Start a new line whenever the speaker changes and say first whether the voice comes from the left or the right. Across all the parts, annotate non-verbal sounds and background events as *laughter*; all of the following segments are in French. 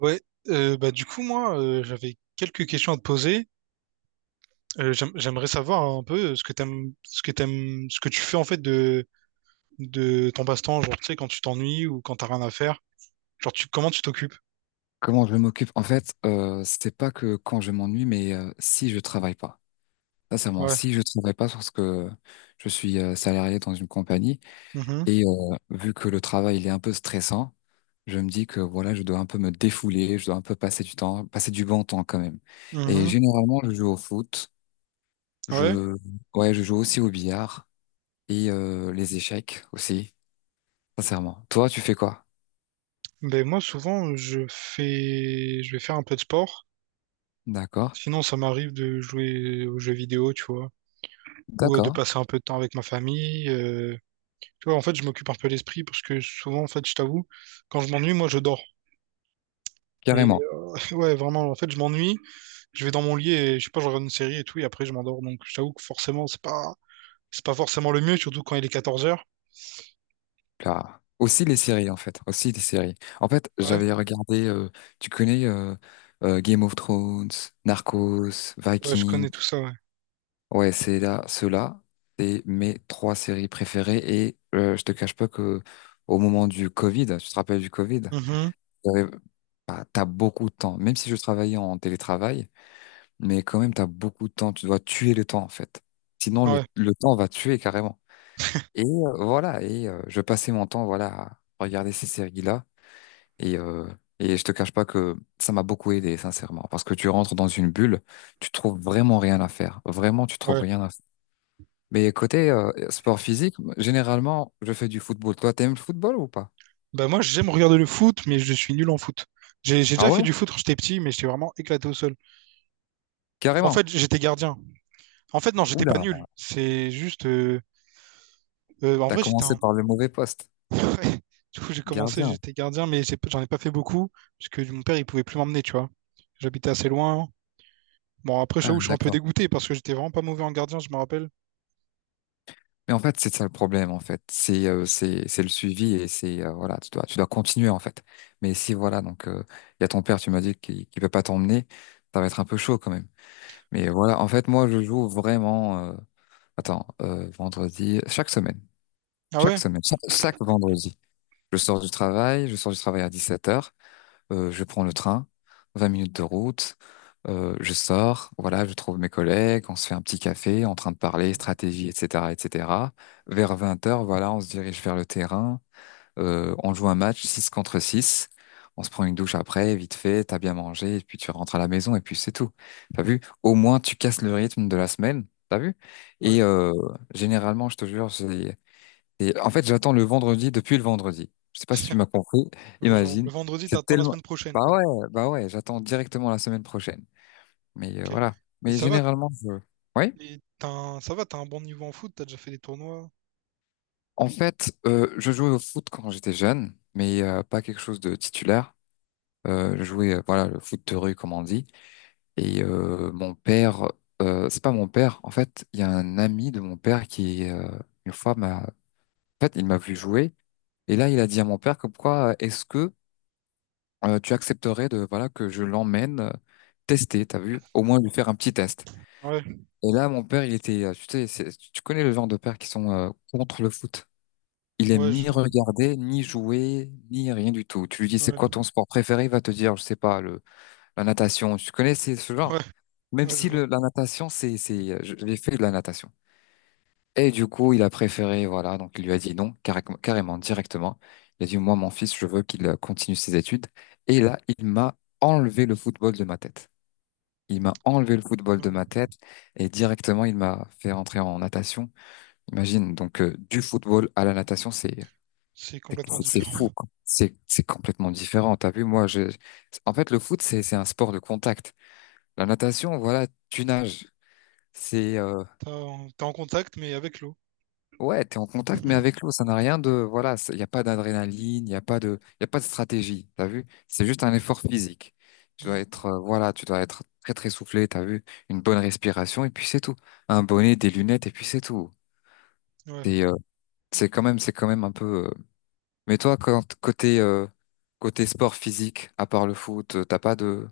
right: Ouais, bah du coup moi j'avais quelques questions à te poser. J'aimerais savoir un peu ce que t'aimes, ce que t'aimes, ce que tu fais en fait de ton passe-temps, genre tu sais quand tu t'ennuies ou quand t'as rien à faire. Genre tu comment tu t'occupes?
left: Comment je m'occupe? En fait, c'est pas que quand je m'ennuie, mais si je travaille pas. Sincèrement,
right: Ouais.
left: si je travaille pas, parce que je suis salarié dans une compagnie
right: Mhm.
left: et vu que le travail il est un peu stressant, je me dis que voilà, je dois un peu me défouler, je dois un peu passer du temps, passer du bon temps quand même. Et
right: Mhm.
left: généralement, je joue au foot,
right: Ouais.
left: je ouais, je joue aussi au billard et les échecs aussi. Sincèrement. Toi, tu fais quoi?
right: Ben moi souvent je vais faire un peu de sport.
left: D'accord.
right: Sinon ça m'arrive de jouer aux jeux vidéo, tu vois, ou de
left: D'accord.
right: passer un peu de temps avec ma famille. Tu vois, en fait je m'occupe un peu l'esprit parce que souvent, en fait, je t'avoue, quand je m'ennuie moi je dors. Et
left: Carrément.
right: *laughs* ouais, vraiment, en fait, je m'ennuie, je vais dans mon lit et je sais pas, je regarde une série et tout, et après je m'endors. Donc je t'avoue que forcément, c'est pas forcément le mieux, surtout quand il est 14 heures.
left: Là. Aussi les séries, en fait. Aussi les séries. En fait,
right: Ouais,
left: j'avais regardé, tu connais Game of Thrones, Narcos,
right: ouais, je
left: Vikings.
right: connais tout ça, ouais.
left: Ouais, c'est là, ceux-là, c'est mes trois séries préférées. Et je te cache pas que au moment du Covid, tu te rappelles du Covid,
right: Mhm.
left: j'avais- bah, t'as beaucoup de temps. Même si je travaillais en télétravail, mais quand même, t'as beaucoup de temps. Tu dois tuer le temps, en fait. Sinon, le,
right: Ouais,
left: le temps va te tuer carrément. Et voilà, et je passais mon temps voilà, à regarder ces séries-là. Et, euh, et je te cache pas que ça m'a beaucoup aidé, sincèrement, parce que tu rentres dans une bulle, tu trouves vraiment rien à faire. Vraiment, tu trouves
right: ouais.
left: rien à faire. Mais côté sport physique, généralement, je fais du football. Toi, t'aimes le football ou pas?
right: Bah moi, j'aime regarder le foot, mais je suis nul en foot. J'ai
left: Ah
right: déjà
left: ouais?
right: fait du foot quand j'étais petit, mais j'étais vraiment éclaté au sol. En
left: Carrément.
right: fait, j'étais gardien. En fait, non, j'étais pas
left: Oula,
right: nul. C'est juste en
left: t'as
right: vrai, j'étais
left: commencé
right: un
left: par le mauvais poste.
right: *laughs* Ouais. Du coup, j'ai commencé,
left: Gardien.
right: j'étais gardien, mais j'en ai pas fait beaucoup, parce que mon père, il pouvait plus m'emmener, tu vois. J'habitais assez loin. Bon, après,
left: Ah,
right: j'avoue, je suis un peu
left: d'accord.
right: dégoûté parce que j'étais vraiment pas mauvais en gardien, je me rappelle.
left: Mais en fait, c'est ça le problème, en fait. C'est le suivi et c'est voilà, tu dois continuer en fait. Mais si voilà, donc il y a ton père, tu m'as dit qu'il ne peut pas t'emmener, ça va être un peu chaud quand même. Mais voilà, en fait, moi, je joue vraiment. Attends, vendredi, chaque semaine.
right: Ah
left: Chaque
right: ouais?
left: semaine, chaque vendredi. Je sors du travail, je sors du travail à 17 heures, je prends le train, 20 minutes de route, je sors, voilà, je trouve mes collègues, on se fait un petit café, en train de parler
right: Mhm.
left: stratégie, etc., etc. Vers 20 heures, voilà, on se dirige vers le terrain, on joue un match 6 contre 6. On se prend une douche après, vite fait, t'as bien mangé, et puis tu rentres à la maison, et puis c'est tout. T'as vu? Au moins, tu casses le rythme de la semaine, t'as vu?
right: Ouais.
left: Et généralement, je te jure, j'ai... Et en fait, j'attends le vendredi depuis le vendredi. Je sais pas si tu
right: *laughs*
left: m'as compris, *laughs*
right: Ouais, genre, le
left: imagine.
right: vendredi,
left: C'est
right: t'attends la
left: tellement...
right: semaine prochaine,
left: Bah
right: quoi.
left: ouais, bah ouais, j'attends directement la semaine prochaine. Mais
right: Ok.
left: voilà.
right: Et
left: Mais
right: ça va,
left: généralement, je... Oui?
right: et ça va, t'as un bon niveau en foot, t'as déjà fait des tournois.
left: En fait, je jouais au foot quand j'étais jeune, mais pas quelque chose de titulaire. Je jouais voilà, le foot de rue comme on dit. Et mon père c'est pas mon père, en fait il y a un ami de mon père qui une fois m'a, en fait il m'a vu jouer, et là il a dit à mon père comme quoi est-ce que tu accepterais de voilà que je l'emmène tester, t'as vu, au moins lui faire un petit test.
right: Ouais,
left: Et là mon père il était tu sais tu connais le genre de pères qui sont contre le foot. Il aime ni
right: ouais,
left: regarder, ni jouer, ni rien du tout. Tu lui dis c'est quoi ton sport préféré, il va te dire, je sais pas, la natation, tu connais c'est ce
right: ouais,
left: genre? Même
right: ouais, je
left: si
right: vois.
left: la natation, c'est, j'ai fait de la natation. Et du coup, il a préféré, voilà, donc il lui a dit non, carrément, directement. Il a dit, moi, mon fils, je veux qu'il continue ses études. Et là, il m'a enlevé le football de ma tête. Il m'a enlevé le football de
right: Putain.
left: ma tête et directement, il m'a fait rentrer en natation. Imagine, donc, du football à la natation, c'est,
right: C'est
left: c'est
right: complètement
left: c'est
right: différent.
left: fou, quoi. C'est complètement différent. T'as vu, moi, en fait, le foot, c'est un sport de contact. La natation, voilà, tu nages. C'est
right: T'es en contact, mais avec l'eau.
left: ouais, t'es en contact, mais avec
right: *laughs*
left: l'eau, ça n'a rien de voilà, il n'y a pas d'adrénaline, il n'y a pas de, y a pas de stratégie, t'as vu? C'est juste un effort physique. Tu dois
right: Mm.
left: être voilà, tu dois être très très soufflé, t'as vu? Une bonne respiration et puis c'est tout. Un bonnet, des lunettes et puis c'est tout.
right: Ouais.
left: C'est euh, c'est quand même un peu. Mais toi, quand, côté sport physique, à part le foot, t'as pas de...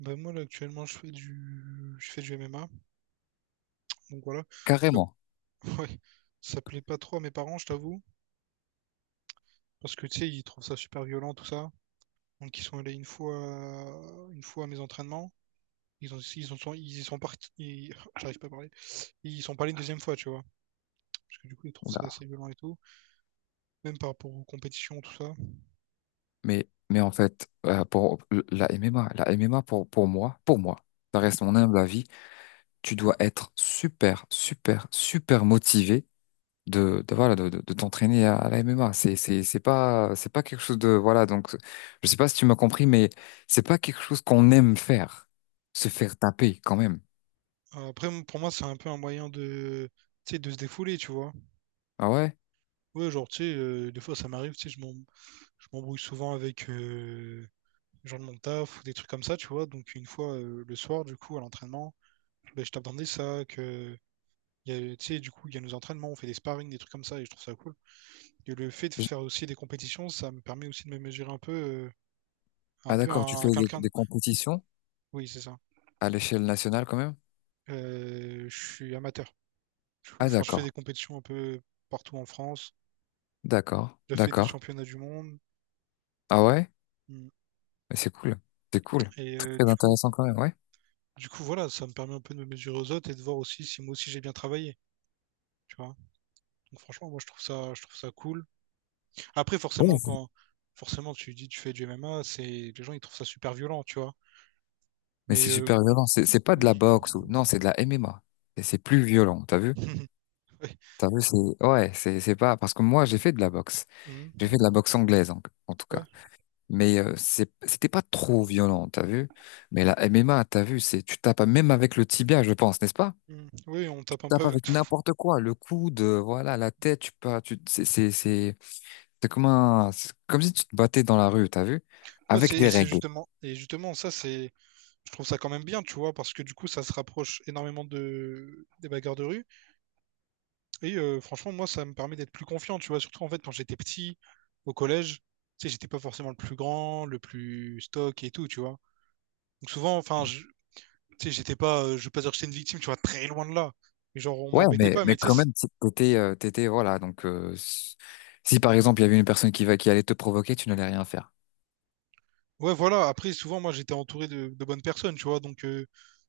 right: Ben moi, là, actuellement, je fais du MMA. Donc voilà. Je
left: Carrément.
right: *laughs* Ouais. Ça plaît pas trop à mes parents, je t'avoue. Parce que, tu sais, ils trouvent ça super violent, tout ça. Donc, ils sont allés une fois à mes entraînements. Ils y sont partis. *laughs* J'arrive pas à parler. Ils sont pas allés une deuxième fois, tu vois. Parce que du coup, ils trouvent
left: Oula.
right: ça assez violent et tout. Même par rapport aux compétitions, tout ça.
left: Mais en fait, pour la MMA, la MMA pour moi, ça
right: Mm.
left: reste mon humble avis, tu dois être super, super, super motivé de, voilà, de t'entraîner à la MMA. C'est pas quelque chose de, voilà, donc, je sais pas si tu m'as compris, mais c'est pas quelque chose qu'on aime faire, se faire taper quand même.
right: Après, pour moi, c'est un peu un moyen de, tu sais, de se défouler, tu vois.
left: Ah ouais?
right: Ouais, genre, tu sais, des fois, ça m'arrive, tu sais, je m'embrouille souvent avec les gens de mon taf ou des trucs comme ça, tu vois. Donc une fois le soir, du coup, à l'entraînement, ben, je t'attendais ça, que il y a, tu sais, du coup, il y a nos entraînements, on fait des sparring, des trucs comme ça, et je trouve ça cool. Et le fait de
left: Je-
right: faire aussi des compétitions, ça me permet aussi de me mesurer un peu,
left: Ah d'accord, tu fais
right: à
left: des,
right: quelqu'un
left: des
right: d'autre.
left: compétitions
right: Oui, c'est ça.
left: à l'échelle nationale quand même?
right: Je suis amateur. Du coup,
left: Ah
right: enfin, je fais
left: d'accord,
right: des compétitions un peu partout en France.
left: d'accord,
right: J'ai fait des
left: d'accord.
right: championnats du monde.
left: Ah ouais?
right: Mm.
left: Mais c'est cool, c'est cool.
right: Et
left: Très
right: du coup,
left: intéressant quand même, ouais.
right: voilà, ça me permet un peu de me mesurer aux autres et de voir aussi si moi aussi j'ai bien travaillé. Tu vois. Donc franchement, moi je trouve ça cool. Après,
left: Ouais,
right: forcément, quand forcément tu dis tu fais du MMA, c'est les gens ils trouvent ça super violent, tu vois.
left: mais
right: Mais
left: c'est super violent. C'est pas de la
right: oui.
left: boxe ou non, c'est de la MMA. Et c'est plus violent. T'as vu?
right: *laughs* Ouais.
left: T'as vu? C'est ouais, c'est pas parce que moi j'ai fait de la boxe.
right: Mhm.
left: J'ai fait de la boxe anglaise en tout
right: Ouais.
left: cas. Mais c'était pas trop violent. T'as vu? Mais la MMA, t'as vu? C'est tu tapes même avec le tibia, je pense, n'est-ce pas?
right: Mhm. Oui, on
left: Tu
right: tape un peu
left: tapes
right: avec
left: avec
right: tout.
left: n'importe quoi, le coude, voilà, la tête. Tu peux, tu c'est comme un c'est comme si tu te battais dans la rue. T'as vu?
right: Ouais,
left: Avec
right: c'est
left: des
right: et c'est
left: règles.
right: justement Et justement ça c'est je trouve ça quand même bien, tu vois, parce que du coup ça se rapproche énormément de des bagarres de rue et franchement moi ça me permet d'être plus confiant, tu vois, surtout en fait quand j'étais petit au collège, tu sais j'étais pas forcément le plus grand, le plus stock et tout, tu vois. Donc souvent, tu sais, j'étais pas, je veux pas dire que j'étais une victime, tu vois, très loin de là. Mais genre, on
left: Ouais,
right: m'embêtait
left: mais,
right: pas,
left: mais
right: mais tu sais,
left: quand
right: c'est-
left: même, t'étais, voilà, donc, si par exemple, il y avait une personne qui allait te provoquer, tu n'allais rien faire.
right: ouais, voilà. Après, souvent, moi, j'étais entouré de bonnes personnes, tu vois, donc,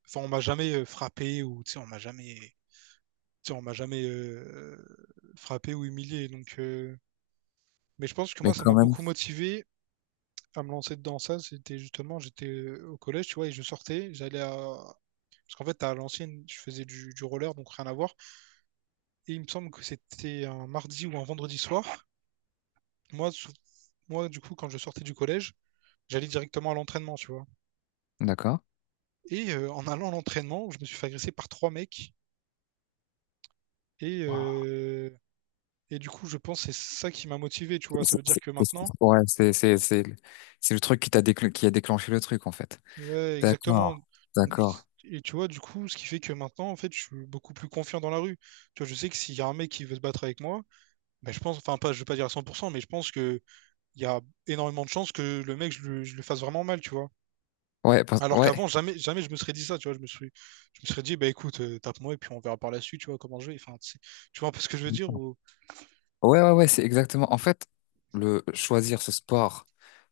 right: enfin, on m'a jamais frappé ou, tu sais, on m'a jamais frappé ou humilié. Donc, mais je pense que
left: Mais
right: moi, ça m'a
left: quand même,
right: beaucoup motivé à me lancer dedans. Ça, c'était justement, j'étais au collège, tu vois, et je sortais, parce qu'en fait, à l'ancienne, je faisais du roller, donc rien à voir. Et il me semble que c'était un mardi ou un vendredi soir. Moi, sou- moi, du coup, quand je sortais du collège, j'allais directement à l'entraînement, tu vois.
left: d'accord?
right: Et en allant à l'entraînement, je me suis fait agresser par trois mecs. Et,
left: Wow.
right: euh, et du coup, je pense que c'est ça qui m'a motivé, tu vois. Ça veut dire que maintenant,
left: Ouais, c'est le truc qui a déclenché le truc, en fait.
right: ouais, exactement.
left: D'accord,
right: Donc,
left: d'accord.
right: et tu vois, du coup, ce qui fait que maintenant, en fait, je suis beaucoup plus confiant dans la rue. Tu vois, je sais que s'il y a un mec qui veut se battre avec moi, ben, je pense, enfin, pas, je vais pas dire à 100%, mais je pense qu'il y a énormément de chances que le mec, je le fasse vraiment mal, tu vois.
left: Ouais,
right: Alors
left: ouais.
right: qu'avant, jamais, jamais je me serais dit ça, tu vois. Je me serais dit, bah écoute, tape-moi et puis on verra par la suite, tu vois, comment je vais. Tu vois un peu ce que je veux dire ou...
left: Ouais, ouais, ouais, c'est exactement. En fait, le choisir ce sport,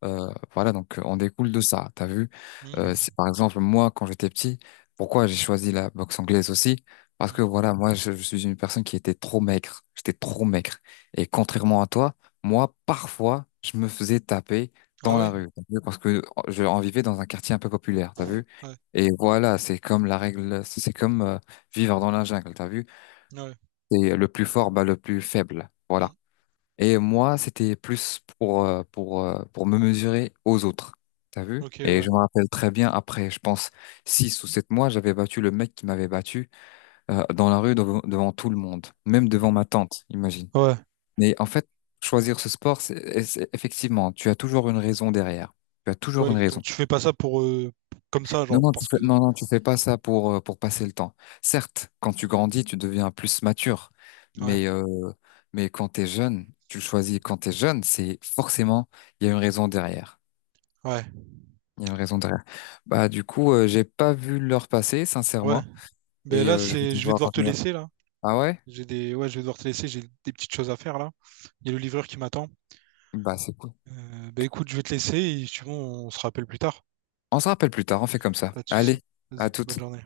left: euh, voilà, donc on découle de ça. T'as vu? Euh,
right: Hmm,
left: si par exemple moi, quand j'étais petit, pourquoi j'ai choisi la boxe anglaise aussi? Parce que
right: hmm.
left: voilà, moi, je suis une personne qui était trop maigre. J'étais trop maigre. Et contrairement à toi, moi, parfois, je me faisais taper
right: Ah
left: dans la
right: ouais?
left: rue. T'as vu? Parce que je en vivais dans un quartier un peu populaire. T'as vu?
right: Ouais.
left: Et voilà, c'est comme la règle, c'est comme vivre dans la jungle. T'as vu?
right: Ouais.
left: C'est le plus fort, bah, le plus faible.
right: Hmm.
left: Voilà. Et moi, c'était plus pour, pour me mesurer aux autres. T'as vu?
right: Ok,
left: Et
right: ouais.
left: je me rappelle très bien, après, je pense, 6 ou 7 mois, j'avais battu le mec qui m'avait battu dans la rue devant, tout le monde, même devant ma tante, imagine.
right: Ouais.
left: Mais en fait, choisir ce sport, effectivement, tu as toujours une raison derrière. Tu as toujours
right: Ouais,
left: une
right: exactement.
left: raison.
right: Tu fais pas ça pour... comme ça,
left: Non,
right: genre,
left: non, tu
right: parce
left: fais,
right: que...
left: non, non, tu fais pas ça pour passer le temps. Certes, quand tu
right: Hmm.
left: grandis, tu deviens plus mature,
right: Ouais,
left: mais, euh, mais quand t'es jeune, tu le choisis quand t'es jeune, c'est forcément, il y a une raison derrière.
right: ouais,
left: Il y a une raison derrière. Bah, du coup, j'ai pas vu l'heure passer,
right: ouais.
left: sincèrement,
right: Ben
left: et
right: là,
left: je vais
right: c'est... Je vais
left: devoir
right: devoir te
left: revenir.
right: laisser, là.
left: Ah ouais?
right: J'ai des... Ouais, je vais devoir te laisser, j'ai des petites choses à faire, là. Il y a le livreur qui m'attend.
left: Bah, c'est cool.
right: Ben écoute, je vais te laisser et si tu veux, on se rappelle plus tard.
left: On se rappelle plus tard, on fait comme ça.
right: Pas de souci.
left: Allez,
right: Vas-y,
left: à
right: bonne
left: toute.
right: journée.